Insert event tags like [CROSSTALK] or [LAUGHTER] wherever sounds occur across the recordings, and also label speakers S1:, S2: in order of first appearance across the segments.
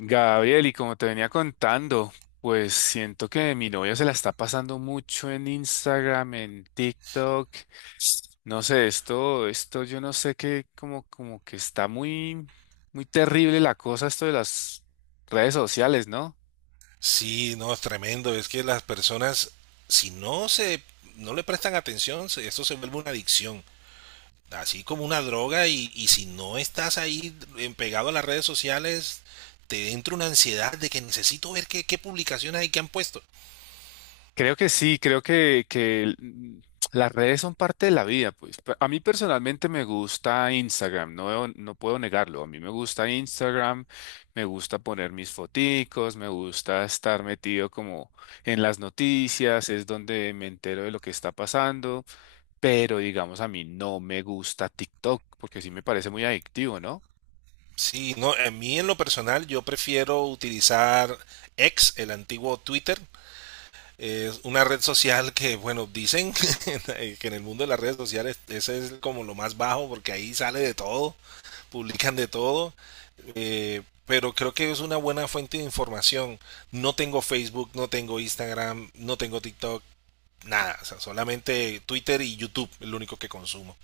S1: Gabriel, y como te venía contando, pues siento que mi novia se la está pasando mucho en Instagram, en TikTok. No sé, esto yo no sé qué, como que está muy terrible la cosa, esto de las redes sociales, ¿no?
S2: Sí, no, es tremendo. Es que las personas, si no se, no le prestan atención, esto se vuelve una adicción. Así como una droga y si no estás ahí pegado a las redes sociales, te entra una ansiedad de que necesito ver qué, qué publicaciones hay que han puesto.
S1: Creo que sí, creo que las redes son parte de la vida, pues. A mí personalmente me gusta Instagram, no, no puedo negarlo. A mí me gusta Instagram, me gusta poner mis foticos, me gusta estar metido como en las noticias, es donde me entero de lo que está pasando, pero digamos a mí no me gusta TikTok, porque sí me parece muy adictivo, ¿no?
S2: Sí, no, a mí en lo personal yo prefiero utilizar X, el antiguo Twitter. Es una red social que, bueno, dicen [LAUGHS] que en el mundo de las redes sociales ese es como lo más bajo porque ahí sale de todo, publican de todo, pero creo que es una buena fuente de información. No tengo Facebook, no tengo Instagram, no tengo TikTok, nada, o sea, solamente Twitter y YouTube, el único que consumo.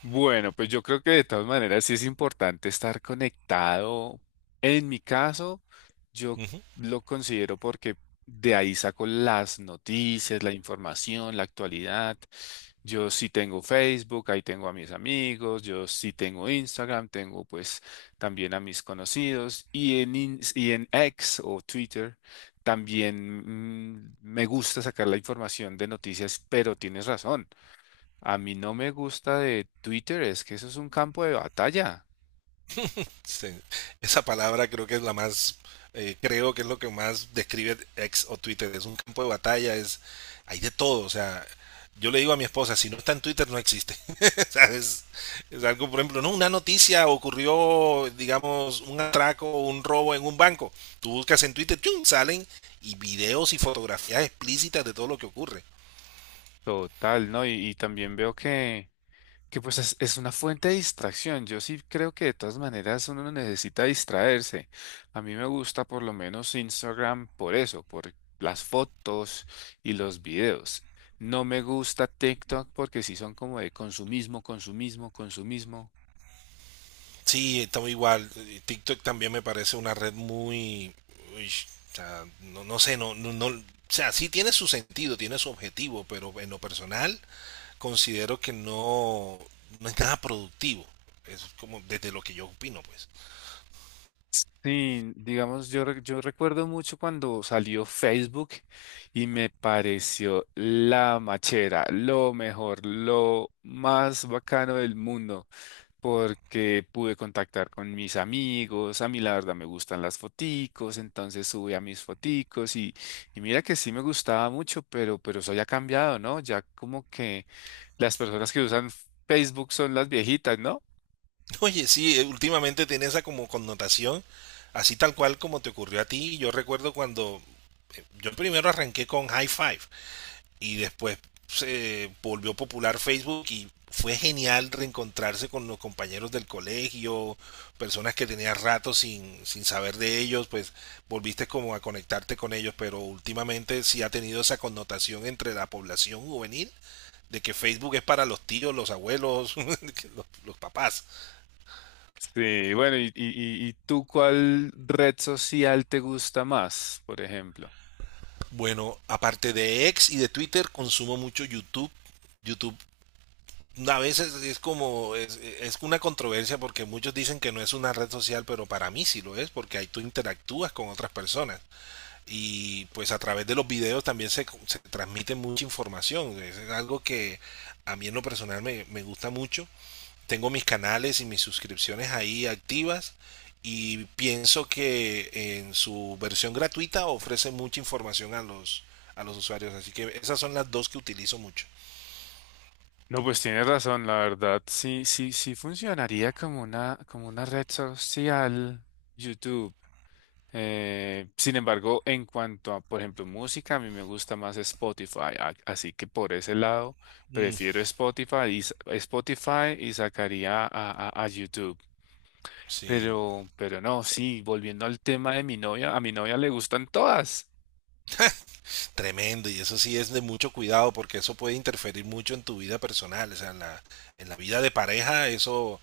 S1: Bueno, pues yo creo que de todas maneras sí es importante estar conectado. En mi caso, yo
S2: Uh -huh.
S1: lo considero porque de ahí saco las noticias, la información, la actualidad. Yo sí tengo Facebook, ahí tengo a mis amigos, yo sí tengo Instagram, tengo pues también a mis conocidos y en X o Twitter también me gusta sacar la información de noticias, pero tienes razón. A mí no me gusta de Twitter, es que eso es un campo de batalla
S2: Sí. Esa palabra creo que es la más, creo que es lo que más describe ex o Twitter. Es un campo de batalla, es, hay de todo. O sea, yo le digo a mi esposa, si no está en Twitter no existe. [LAUGHS] O sea, es algo, por ejemplo, no, una noticia ocurrió, digamos, un atraco o un robo en un banco. Tú buscas en Twitter, ¡chum!, salen y videos y fotografías explícitas de todo lo que ocurre.
S1: total, ¿no? Y también veo que pues es una fuente de distracción. Yo sí creo que de todas maneras uno no necesita distraerse. A mí me gusta por lo menos Instagram por eso, por las fotos y los videos. No me gusta TikTok porque sí son como de consumismo, consumismo, consumismo.
S2: Sí, estamos igual. TikTok también me parece una red muy, uy, o sea, no, no sé, no, no, no, o sea, sí tiene su sentido, tiene su objetivo, pero en lo personal considero que no, no es nada productivo. Es como desde lo que yo opino, pues.
S1: Sí, digamos, yo recuerdo mucho cuando salió Facebook y me pareció la machera, lo mejor, lo más bacano del mundo, porque pude contactar con mis amigos, a mí la verdad me gustan las foticos, entonces subí a mis foticos y mira que sí me gustaba mucho, pero eso ya ha cambiado, ¿no? Ya como que las personas que usan Facebook son las viejitas, ¿no?
S2: [LAUGHS] Oye, sí, últimamente tiene esa como connotación, así tal cual como te ocurrió a ti. Yo recuerdo cuando yo primero arranqué con High Five, y después se volvió popular Facebook y fue genial reencontrarse con los compañeros del colegio, personas que tenías rato sin saber de ellos, pues volviste como a conectarte con ellos, pero últimamente sí ha tenido esa connotación entre la población juvenil de que Facebook es para los tíos, los abuelos, [LAUGHS] los papás.
S1: Sí, bueno, y tú ¿cuál red social te gusta más, por ejemplo?
S2: Bueno, aparte de X y de Twitter, consumo mucho YouTube. YouTube a veces es como, es una controversia porque muchos dicen que no es una red social, pero para mí sí lo es, porque ahí tú interactúas con otras personas y pues a través de los videos también se transmite mucha información, es algo que a mí en lo personal me gusta mucho, tengo mis canales y mis suscripciones ahí activas y pienso que en su versión gratuita ofrece mucha información a a los usuarios, así que esas son las dos que utilizo mucho.
S1: No, pues tienes razón, la verdad, sí, sí, sí funcionaría como una red social, YouTube. Sin embargo, en cuanto a, por ejemplo, música, a mí me gusta más Spotify, así que por ese lado
S2: Mm,
S1: prefiero Spotify Spotify y sacaría a YouTube.
S2: sí.
S1: Pero no, sí, volviendo al tema de mi novia, a mi novia le gustan todas.
S2: Tremendo, y eso sí es de mucho cuidado porque eso puede interferir mucho en tu vida personal, o sea, en la vida de pareja eso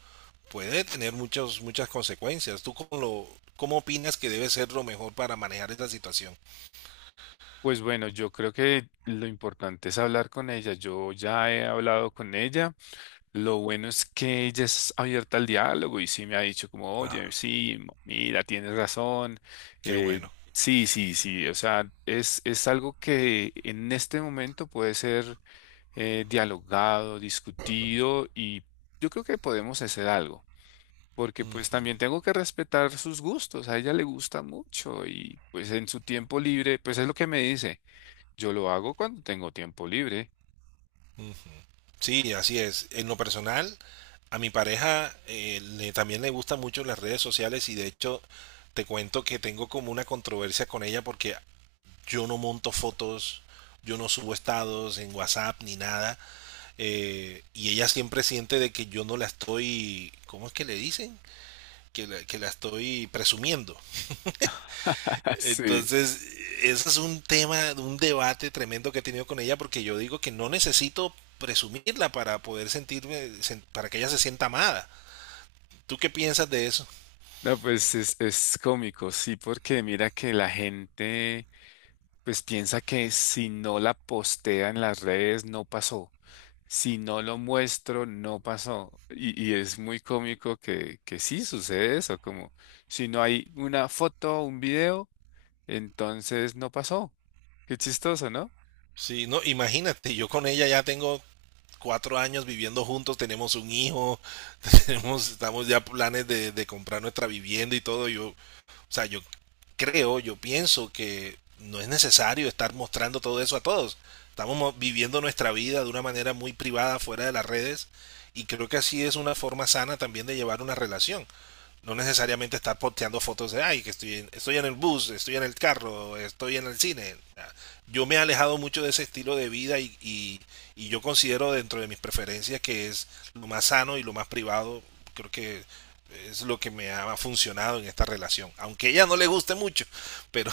S2: puede tener muchos, muchas consecuencias. ¿Tú cómo, lo, cómo opinas que debe ser lo mejor para manejar esta situación?
S1: Pues bueno, yo creo que lo importante es hablar con ella. Yo ya he hablado con ella. Lo bueno es que ella es abierta al diálogo y sí me ha dicho como, oye,
S2: Ah,
S1: sí, mira, tienes razón.
S2: qué
S1: Eh,
S2: bueno.
S1: sí, sí, sí. O sea, es algo que en este momento puede ser dialogado, discutido y yo creo que podemos hacer algo. Porque pues
S2: Mm.
S1: también tengo que respetar sus gustos. A ella le gusta mucho y pues en su tiempo libre, pues es lo que me dice. Yo lo hago cuando tengo tiempo libre.
S2: Sí, así es. En lo personal, a mi pareja también le gustan mucho las redes sociales y de hecho te cuento que tengo como una controversia con ella porque yo no monto fotos, yo no subo estados en WhatsApp ni nada. Y ella siempre siente de que yo no la estoy, ¿cómo es que le dicen? Que la estoy presumiendo.
S1: [LAUGHS] Sí.
S2: Entonces, ese es un tema, un debate tremendo que he tenido con ella porque yo digo que no necesito presumirla para poder para que ella se sienta amada. ¿Tú qué piensas de eso?
S1: No, pues es cómico, sí, porque mira que la gente pues piensa que si no la postea en las redes no pasó. Si no lo muestro, no pasó. Y es muy cómico que sí sucede eso, como si no hay una foto o un video, entonces no pasó. Qué chistoso, ¿no?
S2: Sí, no, imagínate, yo con ella ya tengo 4 años viviendo juntos, tenemos un hijo, [LAUGHS] tenemos, estamos ya planes de comprar nuestra vivienda y todo. Yo, o sea, yo creo, yo pienso que no es necesario estar mostrando todo eso a todos. Estamos viviendo nuestra vida de una manera muy privada fuera de las redes y creo que así es una forma sana también de llevar una relación. No necesariamente estar posteando fotos de, ay, que estoy en, estoy en el bus, estoy en el carro, estoy en el cine. Yo me he alejado mucho de ese estilo de vida y yo considero dentro de mis preferencias que es lo más sano y lo más privado. Creo que es lo que me ha funcionado en esta relación. Aunque a ella no le guste mucho, pero,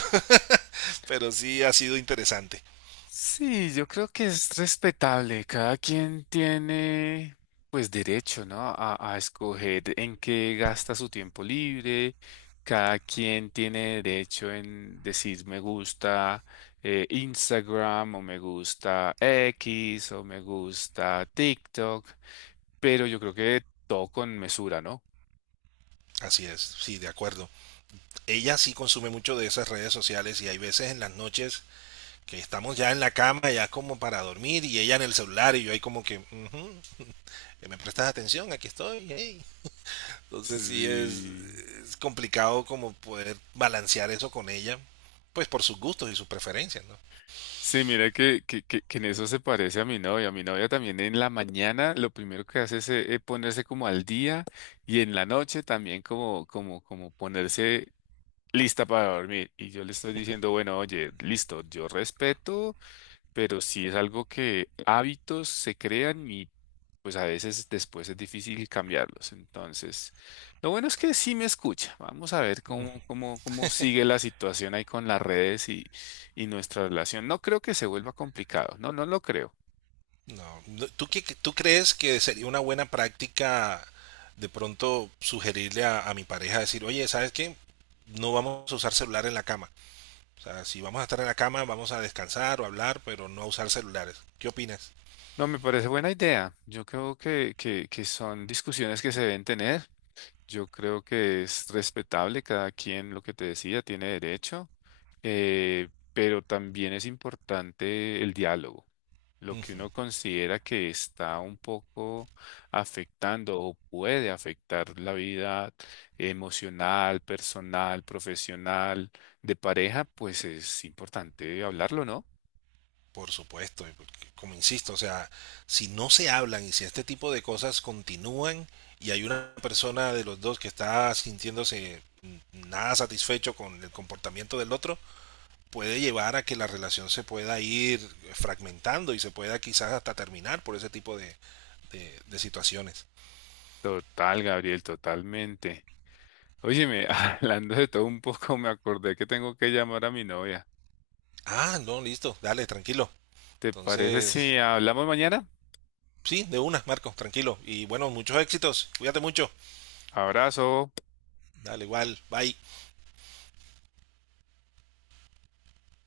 S2: [LAUGHS] pero sí ha sido interesante.
S1: Sí, yo creo que es respetable. Cada quien tiene, pues, derecho, ¿no? A escoger en qué gasta su tiempo libre. Cada quien tiene derecho en decir me gusta Instagram o me gusta X o me gusta TikTok, pero yo creo que todo con mesura, ¿no?
S2: Así es, sí, de acuerdo. Ella sí consume mucho de esas redes sociales y hay veces en las noches que estamos ya en la cama, ya como para dormir, y ella en el celular, y yo ahí como que, "Ujú, me prestas atención, aquí estoy, hey". Entonces sí
S1: Sí.
S2: es complicado como poder balancear eso con ella, pues por sus gustos y sus preferencias,
S1: Sí, mira que en eso se parece a mi novia. Mi novia también en la mañana lo primero que hace es ponerse como al día y en la noche también como ponerse lista para dormir. Y yo le estoy diciendo, bueno, oye, listo, yo respeto, pero si es algo que hábitos se crean pues a veces después es difícil cambiarlos. Entonces, lo bueno es que sí me escucha. Vamos a ver
S2: ¿no?
S1: cómo sigue la situación ahí con las redes y nuestra relación. No creo que se vuelva complicado. No, no lo creo.
S2: No. No, ¿tú, tú crees que sería una buena práctica de pronto sugerirle a mi pareja decir, oye, ¿sabes qué? No vamos a usar celular en la cama. O sea, si vamos a estar en la cama, vamos a descansar o hablar, pero no a usar celulares. ¿Qué opinas?
S1: No, me parece buena idea. Yo creo que son discusiones que se deben tener. Yo creo que es respetable cada quien lo que te decía, tiene derecho, pero también es importante el diálogo. Lo
S2: Mm.
S1: que uno considera que está un poco afectando o puede afectar la vida emocional, personal, profesional, de pareja, pues es importante hablarlo, ¿no?
S2: Por supuesto, y porque, como insisto, o sea, si no se hablan y si este tipo de cosas continúan y hay una persona de los dos que está sintiéndose nada satisfecho con el comportamiento del otro, puede llevar a que la relación se pueda ir fragmentando y se pueda quizás hasta terminar por ese tipo de situaciones.
S1: Total, Gabriel, totalmente. Óyeme, [LAUGHS] hablando de todo un poco, me acordé que tengo que llamar a mi novia.
S2: Ah, no, listo, dale, tranquilo.
S1: ¿Te parece
S2: Entonces,
S1: si hablamos mañana?
S2: sí, de una, Marcos, tranquilo. Y bueno, muchos éxitos, cuídate mucho.
S1: Abrazo.
S2: Dale, igual, bye.